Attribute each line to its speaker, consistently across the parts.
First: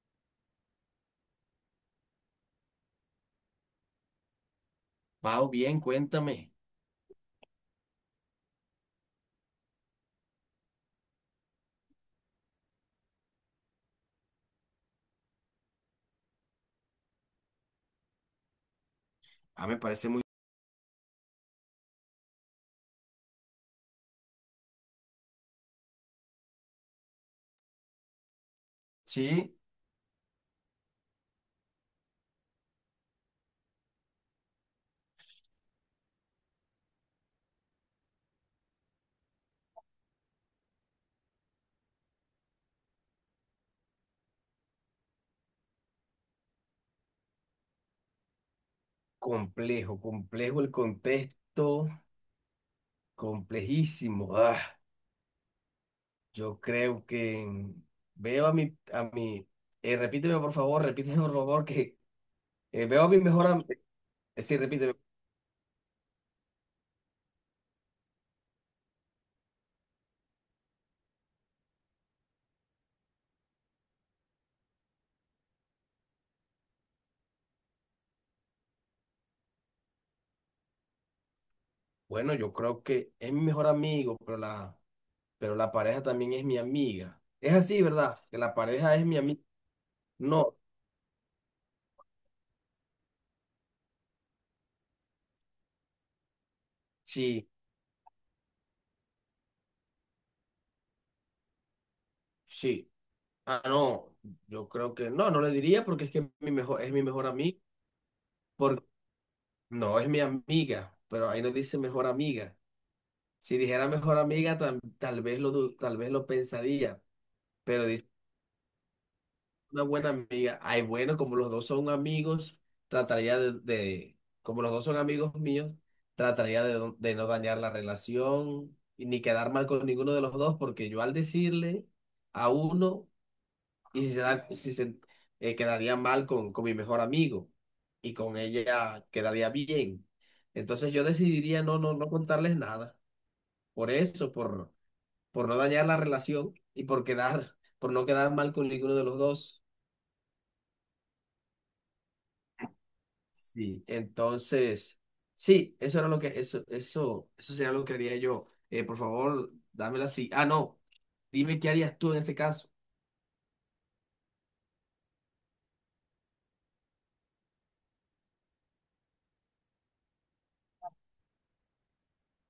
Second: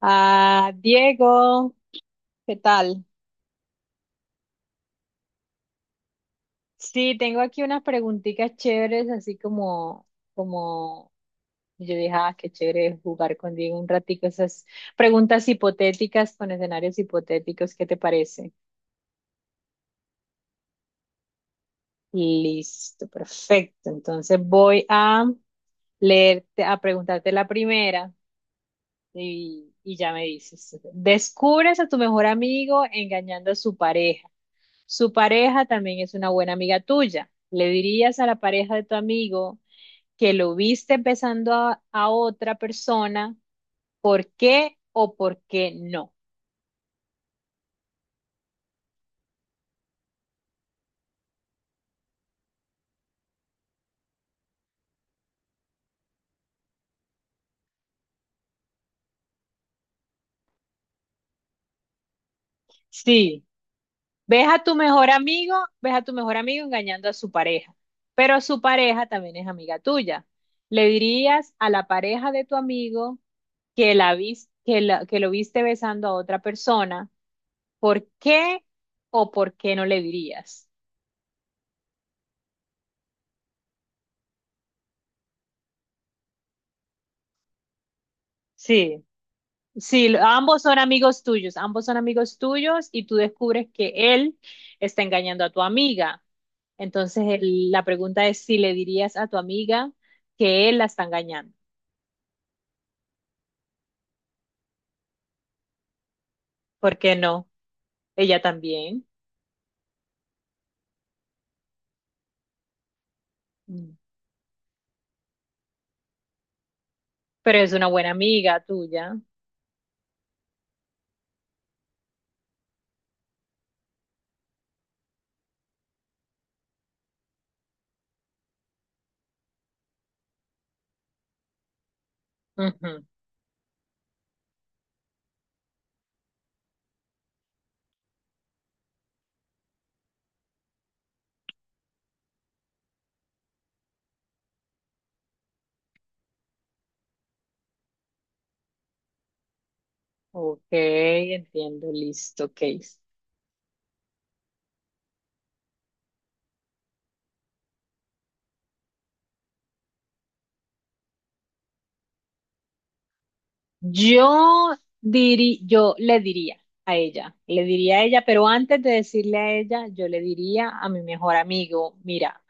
Speaker 1: Ah, Diego, ¿qué tal?
Speaker 2: Pau, bien, cuéntame.
Speaker 1: Sí, tengo aquí unas preguntitas chéveres, así como yo dije, ah, qué chévere jugar con Diego un ratico, esas preguntas hipotéticas con escenarios hipotéticos, ¿qué te parece?
Speaker 2: A
Speaker 1: Listo, perfecto. Entonces voy a leerte, a preguntarte la primera.
Speaker 2: Sí,
Speaker 1: Y ya me dices, descubres a tu mejor amigo engañando a su pareja. Su pareja también es una buena amiga tuya. Le dirías a la pareja de tu amigo que lo viste besando a otra persona, ¿por qué o por qué no?
Speaker 2: complejo, complejo el contexto, complejísimo. Ah, yo creo que mm, veo a mi, repíteme por favor, que veo a mi
Speaker 1: Sí.
Speaker 2: mejor amigo,
Speaker 1: Ves
Speaker 2: sí,
Speaker 1: a tu
Speaker 2: repíteme.
Speaker 1: mejor amigo, ves a tu mejor amigo engañando a su pareja, pero su pareja también es amiga tuya. Le dirías a la pareja de tu amigo que la vis- que la- que lo viste besando a otra persona, ¿por qué o por qué no le dirías?
Speaker 2: Bueno, yo creo que es mi mejor amigo, pero la pareja también es mi amiga. Es así, ¿verdad? Que la pareja
Speaker 1: Sí,
Speaker 2: es mi amiga.
Speaker 1: sí, lo-
Speaker 2: No,
Speaker 1: ambos son amigos tuyos, ambos son amigos tuyos y tú descubres que él está engañando a tu amiga. Entonces
Speaker 2: sí,
Speaker 1: el- la pregunta es si le dirías a tu amiga que él la está engañando.
Speaker 2: sí. Ah, no, yo creo que no le diría porque es que es
Speaker 1: ¿Por
Speaker 2: mi
Speaker 1: qué
Speaker 2: mejor
Speaker 1: no?
Speaker 2: amigo.
Speaker 1: Ella también.
Speaker 2: No, es mi amiga, pero ahí nos dice mejor amiga. Si dijera
Speaker 1: Mm.
Speaker 2: mejor amiga, tal vez lo pensaría,
Speaker 1: Pero es
Speaker 2: pero
Speaker 1: una
Speaker 2: dice
Speaker 1: buena amiga tuya.
Speaker 2: una buena amiga. Ay, bueno, como los dos son amigos, trataría como los dos son amigos míos, trataría de no dañar la relación y ni quedar mal con ninguno de los dos, porque yo al decirle a
Speaker 1: Ujú.
Speaker 2: uno y si se da, si se quedaría mal con mi mejor amigo y con ella quedaría bien. Entonces yo decidiría no contarles nada. Por eso, por no dañar la relación y por no quedar mal con ninguno de los dos.
Speaker 1: Ok, entiendo, listo, Case.
Speaker 2: Sí. Entonces, sí, eso sería lo que haría yo. Por favor, dámela así. Ah, no, dime qué harías tú en ese caso.
Speaker 1: Yo yo le diría a ella, le diría a ella, pero antes de decirle a ella, yo le diría a mi mejor amigo, mira,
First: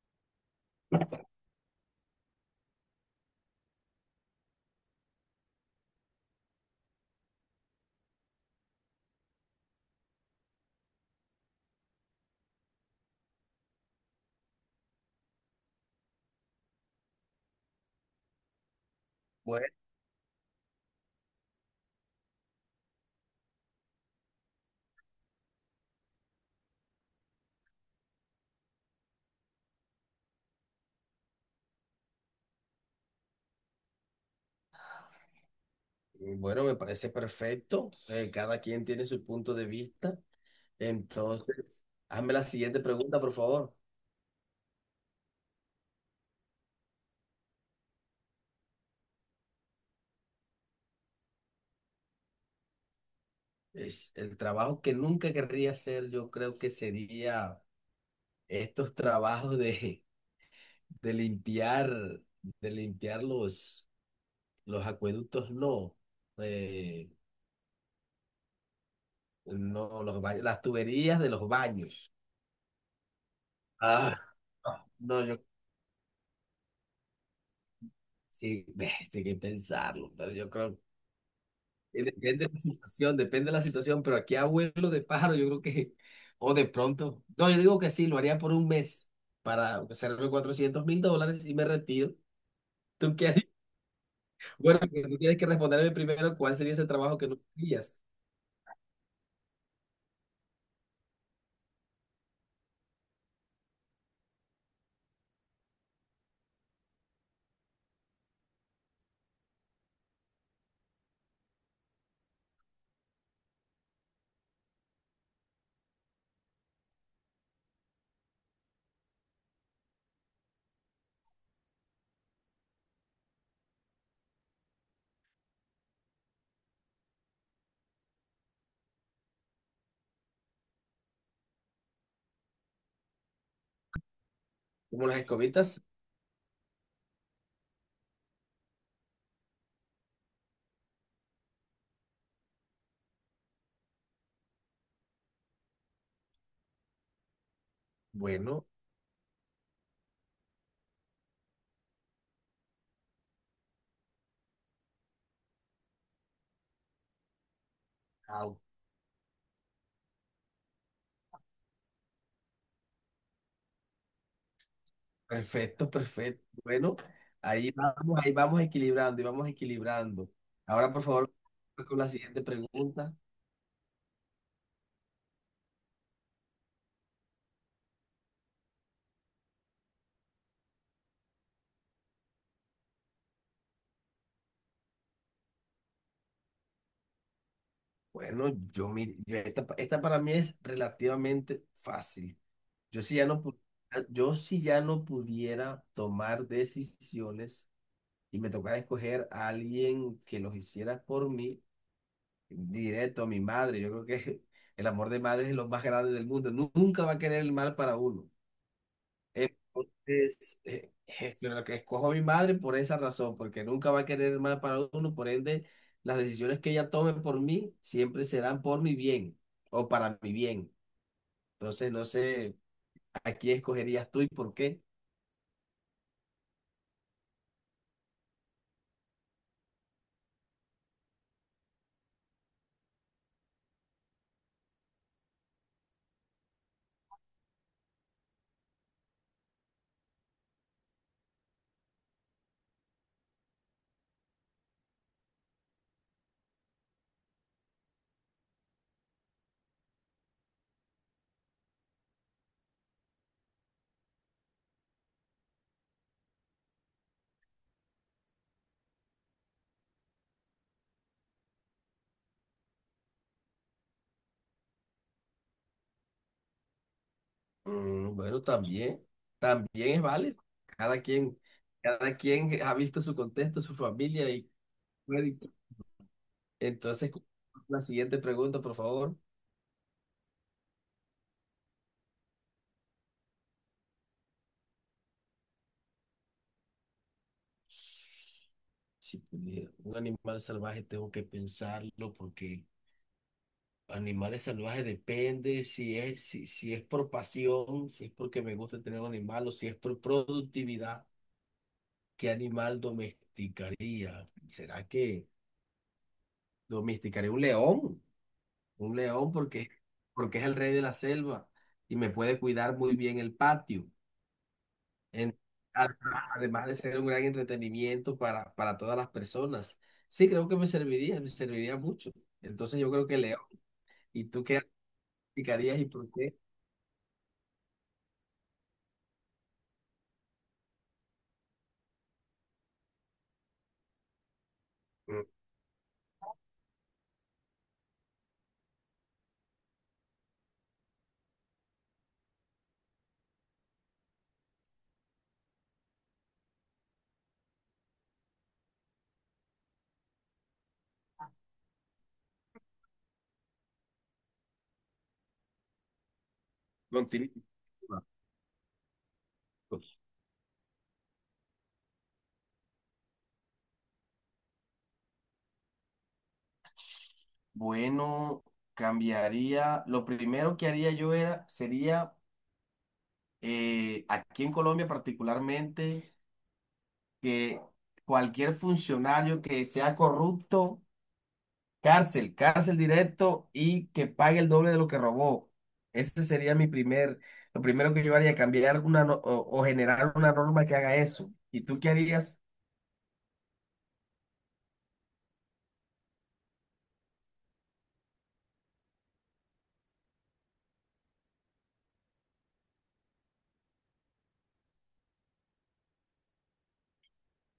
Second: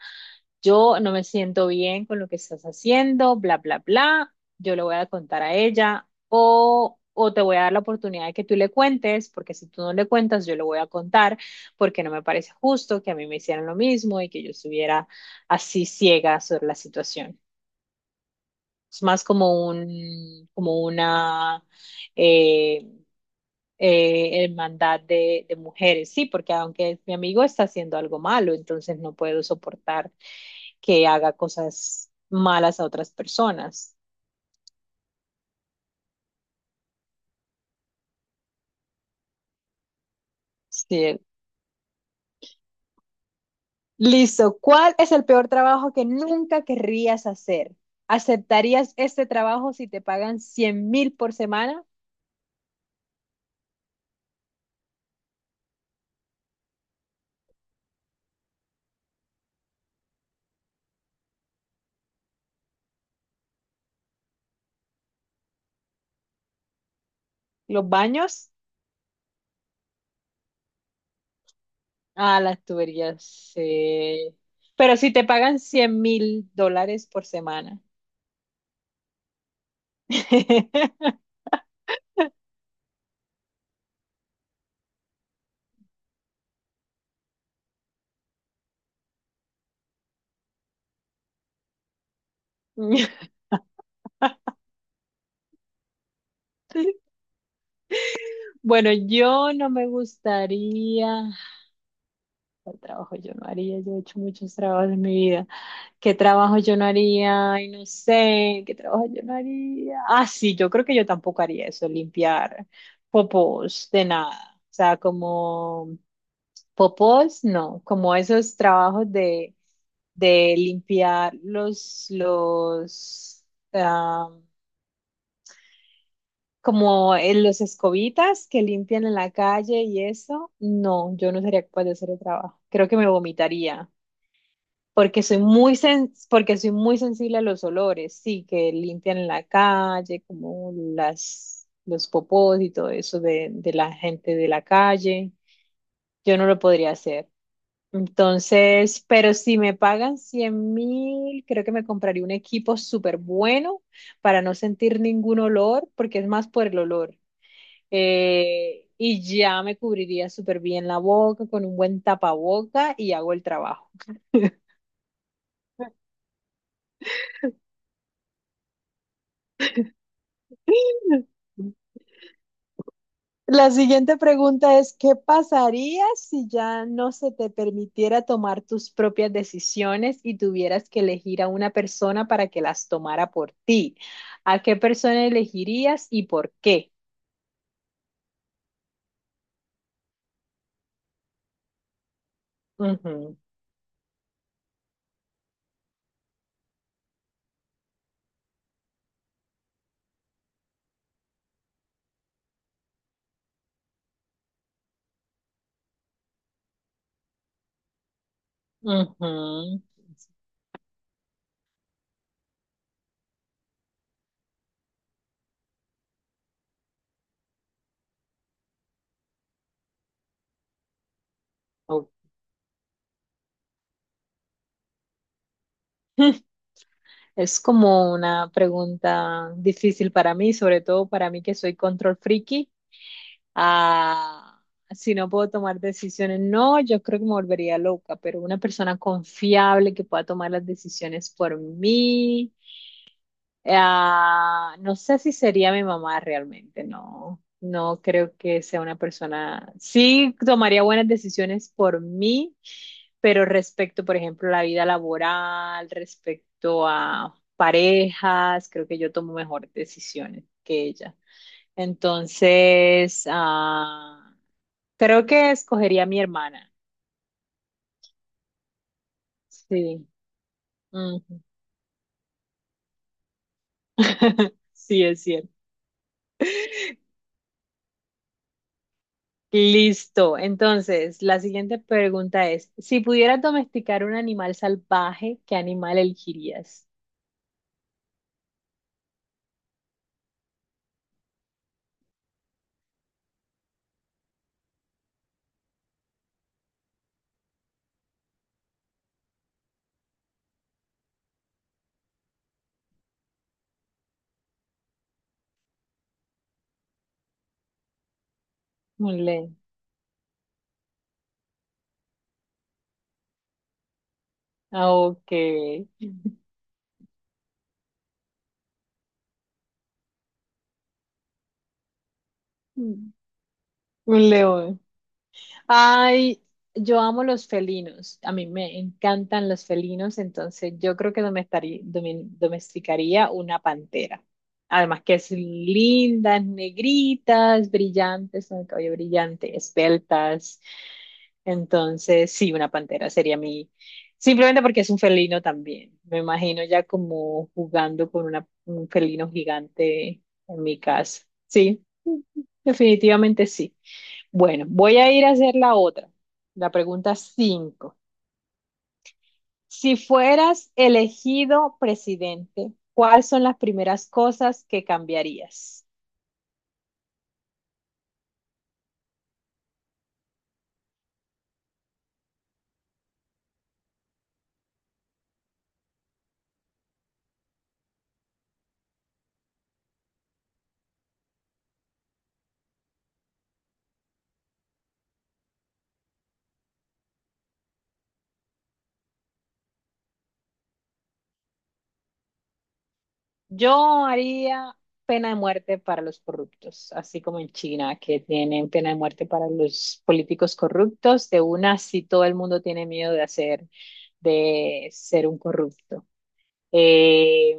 Speaker 1: yo no me siento bien con lo que estás haciendo, bla, bla, bla, yo le voy a contar a ella o te voy a dar la oportunidad de que tú le cuentes, porque si tú no le cuentas, yo le voy a contar, porque no me parece justo que a mí me hicieran lo mismo y que yo estuviera así ciega sobre la situación. Es más
Speaker 2: Bueno,
Speaker 1: como una eh, hermandad de mujeres, sí, porque aunque mi amigo está haciendo algo malo, entonces no puedo soportar que haga cosas malas a otras personas.
Speaker 2: bueno, me parece perfecto. Cada quien tiene su punto de vista.
Speaker 1: Sí.
Speaker 2: Entonces, hazme la siguiente pregunta, por favor.
Speaker 1: Listo. ¿Cuál es el peor trabajo que nunca querrías hacer? ¿Aceptarías este trabajo si te pagan 100.000 por semana?
Speaker 2: El trabajo que nunca querría hacer, yo creo que sería estos trabajos de limpiar, de limpiar los acueductos, no, eh,
Speaker 1: ¿Los baños?
Speaker 2: no, los baños, las tuberías de los baños.
Speaker 1: Ah, las tuberías,
Speaker 2: Ah,
Speaker 1: sí. Pero si
Speaker 2: no,
Speaker 1: te
Speaker 2: yo
Speaker 1: pagan $100.000 por semana.
Speaker 2: sí, tengo que pensarlo, pero yo creo. Depende de la situación, depende de la situación, pero aquí abuelo de pájaro, yo creo que, o de pronto, no, yo digo que sí, lo haría por un mes para hacerme 400.000 dólares y me retiro. ¿Tú qué harías? Bueno, que tú tienes que responderme primero cuál sería ese trabajo que no harías.
Speaker 1: Bueno, yo no me gustaría. ¿Cuál trabajo yo no haría? Yo he hecho muchos trabajos en mi vida. ¿Qué trabajo yo no haría? Ay, no sé, ¿qué trabajo yo no haría? Ah, sí, yo creo que yo tampoco haría eso, limpiar popós de nada. O sea, como popós, no, como esos trabajos de limpiar ah, como en los escobitas que limpian en la calle y eso. No, yo no sería capaz de hacer el trabajo. Creo que me vomitaría
Speaker 2: Como las escobitas,
Speaker 1: porque soy muy sensible a los olores, sí, que limpian en la calle, como las los popós y todo eso de la gente de la calle. Yo no lo podría hacer.
Speaker 2: bueno,
Speaker 1: Entonces, pero si me pagan 100 mil, creo que me compraría un equipo súper bueno para no sentir ningún olor, porque es más por el olor.
Speaker 2: au,
Speaker 1: Y ya me cubriría súper bien la boca con un buen tapaboca y hago el trabajo.
Speaker 2: perfecto, perfecto. Bueno, ahí vamos equilibrando y vamos equilibrando. Ahora, por favor, con la siguiente pregunta.
Speaker 1: La siguiente pregunta es, ¿qué pasaría si ya no se te permitiera tomar tus propias decisiones y tuvieras que elegir a una persona para que las tomara por ti? ¿A qué persona elegirías y por qué?
Speaker 2: Bueno, yo, mi- yo- esta para mí es relativamente fácil. Yo si ya
Speaker 1: Ujú,
Speaker 2: no, pu- yo si ya no pudiera tomar decisiones y me tocara escoger a alguien que los hiciera por mí, directo a mi madre. Yo creo que el amor de madre es lo más grande del mundo. Nunca va a querer el mal para uno.
Speaker 1: ujú.
Speaker 2: Entonces, es lo que escojo a mi madre por esa razón, porque nunca va a querer el mal para uno. Por ende, las decisiones que ella tome por mí siempre serán por mi bien o para mi bien. Entonces, no
Speaker 1: Oh.
Speaker 2: sé, ¿a quién escogerías tú y por qué?
Speaker 1: Es como una pregunta difícil para mí, sobre todo para mí que soy control friki. A si no puedo tomar decisiones. No, yo creo que me volvería loca, pero una persona confiable que pueda tomar las decisiones por mí, ah, no sé si sería mi mamá realmente, no. No creo que sea una persona. Sí, tomaría buenas decisiones por mí, pero respecto, por ejemplo, a la vida laboral, respecto a parejas, creo que yo tomo mejores decisiones que ella. Entonces, creo que escogería a mi hermana.
Speaker 2: Mm, bueno, también, también es
Speaker 1: Sí.
Speaker 2: válido.
Speaker 1: Ujú.
Speaker 2: Cada quien ha visto su contexto, su familia.
Speaker 1: Sí, es
Speaker 2: Puede-
Speaker 1: cierto.
Speaker 2: Entonces, la siguiente pregunta, por favor.
Speaker 1: Listo. Entonces, la siguiente pregunta es, si pudieras domesticar un animal salvaje, ¿qué animal elegirías?
Speaker 2: Si pudiera, un animal salvaje tengo que pensarlo porque animales salvajes depende si es por pasión, si es porque me gusta tener un animal o si es por productividad, ¿qué animal domesticaría? ¿Será que domesticaría un león? Un
Speaker 1: Un
Speaker 2: león
Speaker 1: león.
Speaker 2: porque, es el rey de la selva y me puede cuidar muy bien el patio.
Speaker 1: Ah, ok.
Speaker 2: En- además, además de ser un gran entretenimiento para todas las personas. Sí, creo que me serviría mucho. Entonces yo creo
Speaker 1: Mm,
Speaker 2: que león. ¿Y
Speaker 1: un
Speaker 2: tú qué
Speaker 1: león.
Speaker 2: aplicarías y por qué?
Speaker 1: Ay, yo amo los felinos. A mí me encantan los felinos, entonces yo creo que domesticaría una pantera. Además que
Speaker 2: Mm.
Speaker 1: es lindas, negritas, brillantes, con el cabello brillante, esbeltas. Entonces, sí, una pantera sería mi, simplemente porque es un felino también. Me imagino ya como jugando con un felino gigante en mi casa. Sí, definitivamente sí. Bueno, voy a ir a hacer la
Speaker 2: no
Speaker 1: pregunta
Speaker 2: tiene-
Speaker 1: 5. Si fueras elegido presidente, ¿cuáles son las primeras cosas que cambiarías?
Speaker 2: Bueno, cambiaría. Lo primero que haría yo sería aquí en Colombia particularmente, que cualquier funcionario que sea corrupto. Cárcel, cárcel directo y que pague el doble de lo que robó. Ese sería mi primer, Lo primero que yo haría, cambiar una no- o generar una norma que haga eso. ¿Y tú qué harías?
Speaker 1: Yo haría pena de muerte para los corruptos, así como en China, que tienen pena de muerte para los políticos corruptos. De una, si todo el mundo tiene miedo de hacer, de ser un corrupto. Eh,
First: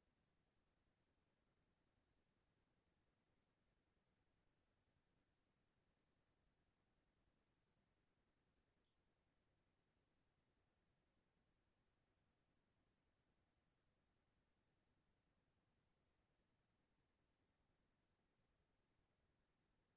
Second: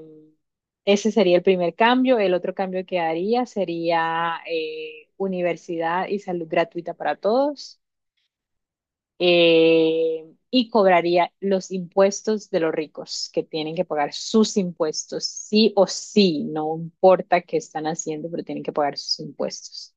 Speaker 1: Ese sería el primer cambio. El otro cambio que haría sería universidad y salud gratuita para todos y cobraría los impuestos de los ricos, que tienen que pagar sus impuestos, sí o sí, no importa qué están haciendo, pero tienen que pagar sus impuestos.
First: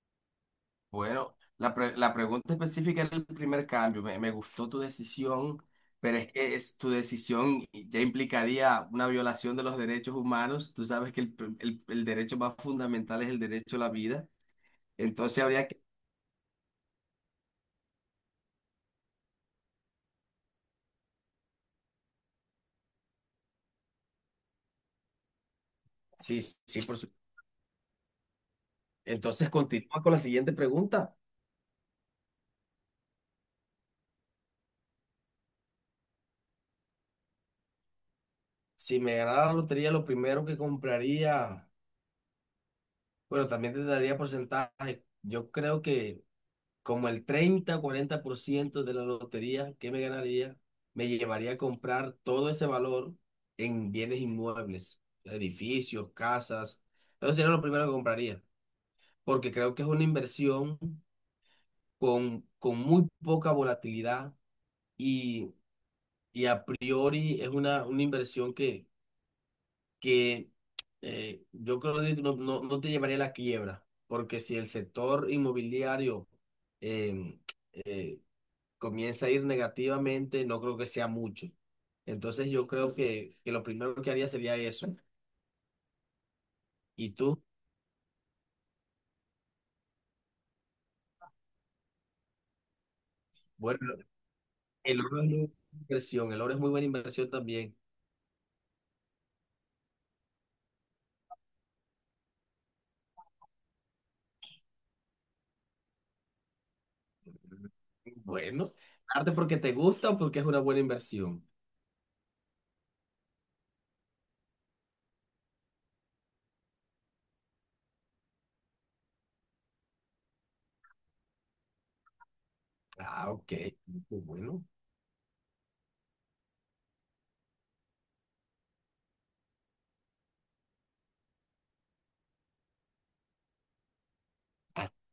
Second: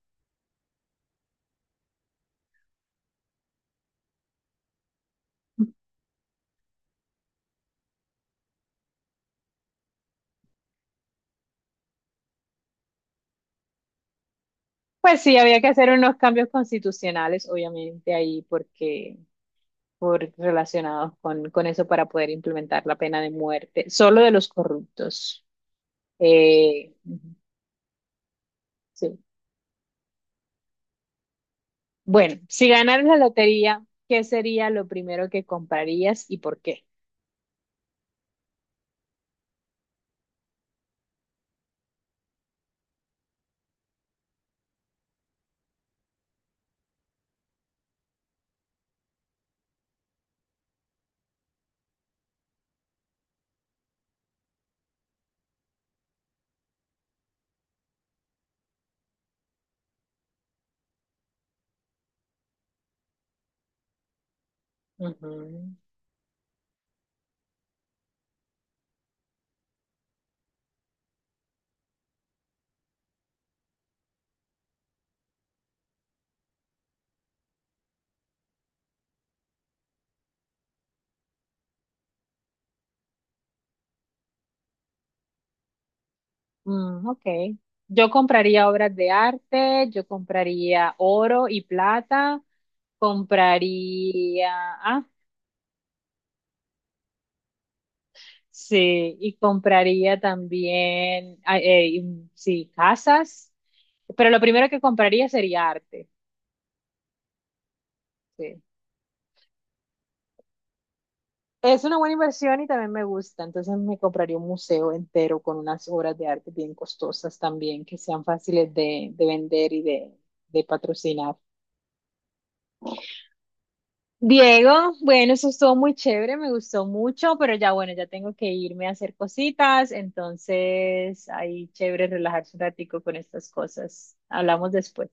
Speaker 2: Bueno, la pregunta específica era el primer cambio. Me gustó tu decisión, pero tu decisión ya implicaría una violación de los derechos humanos. Tú sabes que el derecho más fundamental es el derecho a la vida.
Speaker 1: Pues sí,
Speaker 2: Entonces
Speaker 1: había que
Speaker 2: habría que...
Speaker 1: hacer unos cambios constitucionales, obviamente, ahí porque relacionados con eso para poder implementar la pena de muerte, solo de los corruptos.
Speaker 2: Sí, sí, por supuesto.
Speaker 1: Ujú, sí.
Speaker 2: Entonces continúa con la siguiente pregunta.
Speaker 1: Bueno, si ganaras la lotería, ¿qué sería lo primero que comprarías y por qué?
Speaker 2: Si me ganara la lotería, lo primero que compraría, bueno, también te daría porcentaje. Yo creo que como el treinta o 40% de la lotería que me ganaría, me llevaría a comprar todo ese valor en bienes inmuebles, edificios, casas. Eso sería lo primero que compraría, porque creo que es una inversión con muy poca volatilidad y,
Speaker 1: Ujú.
Speaker 2: y a priori es una inversión que yo creo que no te llevaría a la quiebra, porque si el sector inmobiliario em, eh, comienza a ir negativamente, no creo que sea mucho. Entonces yo creo que lo primero que haría sería eso.
Speaker 1: Mm,
Speaker 2: Y
Speaker 1: ok.
Speaker 2: tú,
Speaker 1: Yo compraría obras de arte, yo compraría oro y plata,
Speaker 2: bueno,
Speaker 1: compraría,
Speaker 2: el oro es muy buena inversión, el oro es muy buena inversión también.
Speaker 1: sí, y compraría también, sí, casas, pero lo primero que compraría sería arte, sí.
Speaker 2: Bueno, arte porque te gusta o porque es una buena inversión.
Speaker 1: Es una buena inversión y también me gusta, entonces me compraría un museo entero con unas obras de arte bien costosas también, que sean fáciles de vender y de patrocinar.
Speaker 2: Ah, ok, bueno.
Speaker 1: Diego, bueno, eso estuvo muy chévere, me gustó mucho, pero ya bueno, ya tengo que irme a hacer cositas, entonces ahí chévere relajarse un ratico con estas cosas. Hablamos después.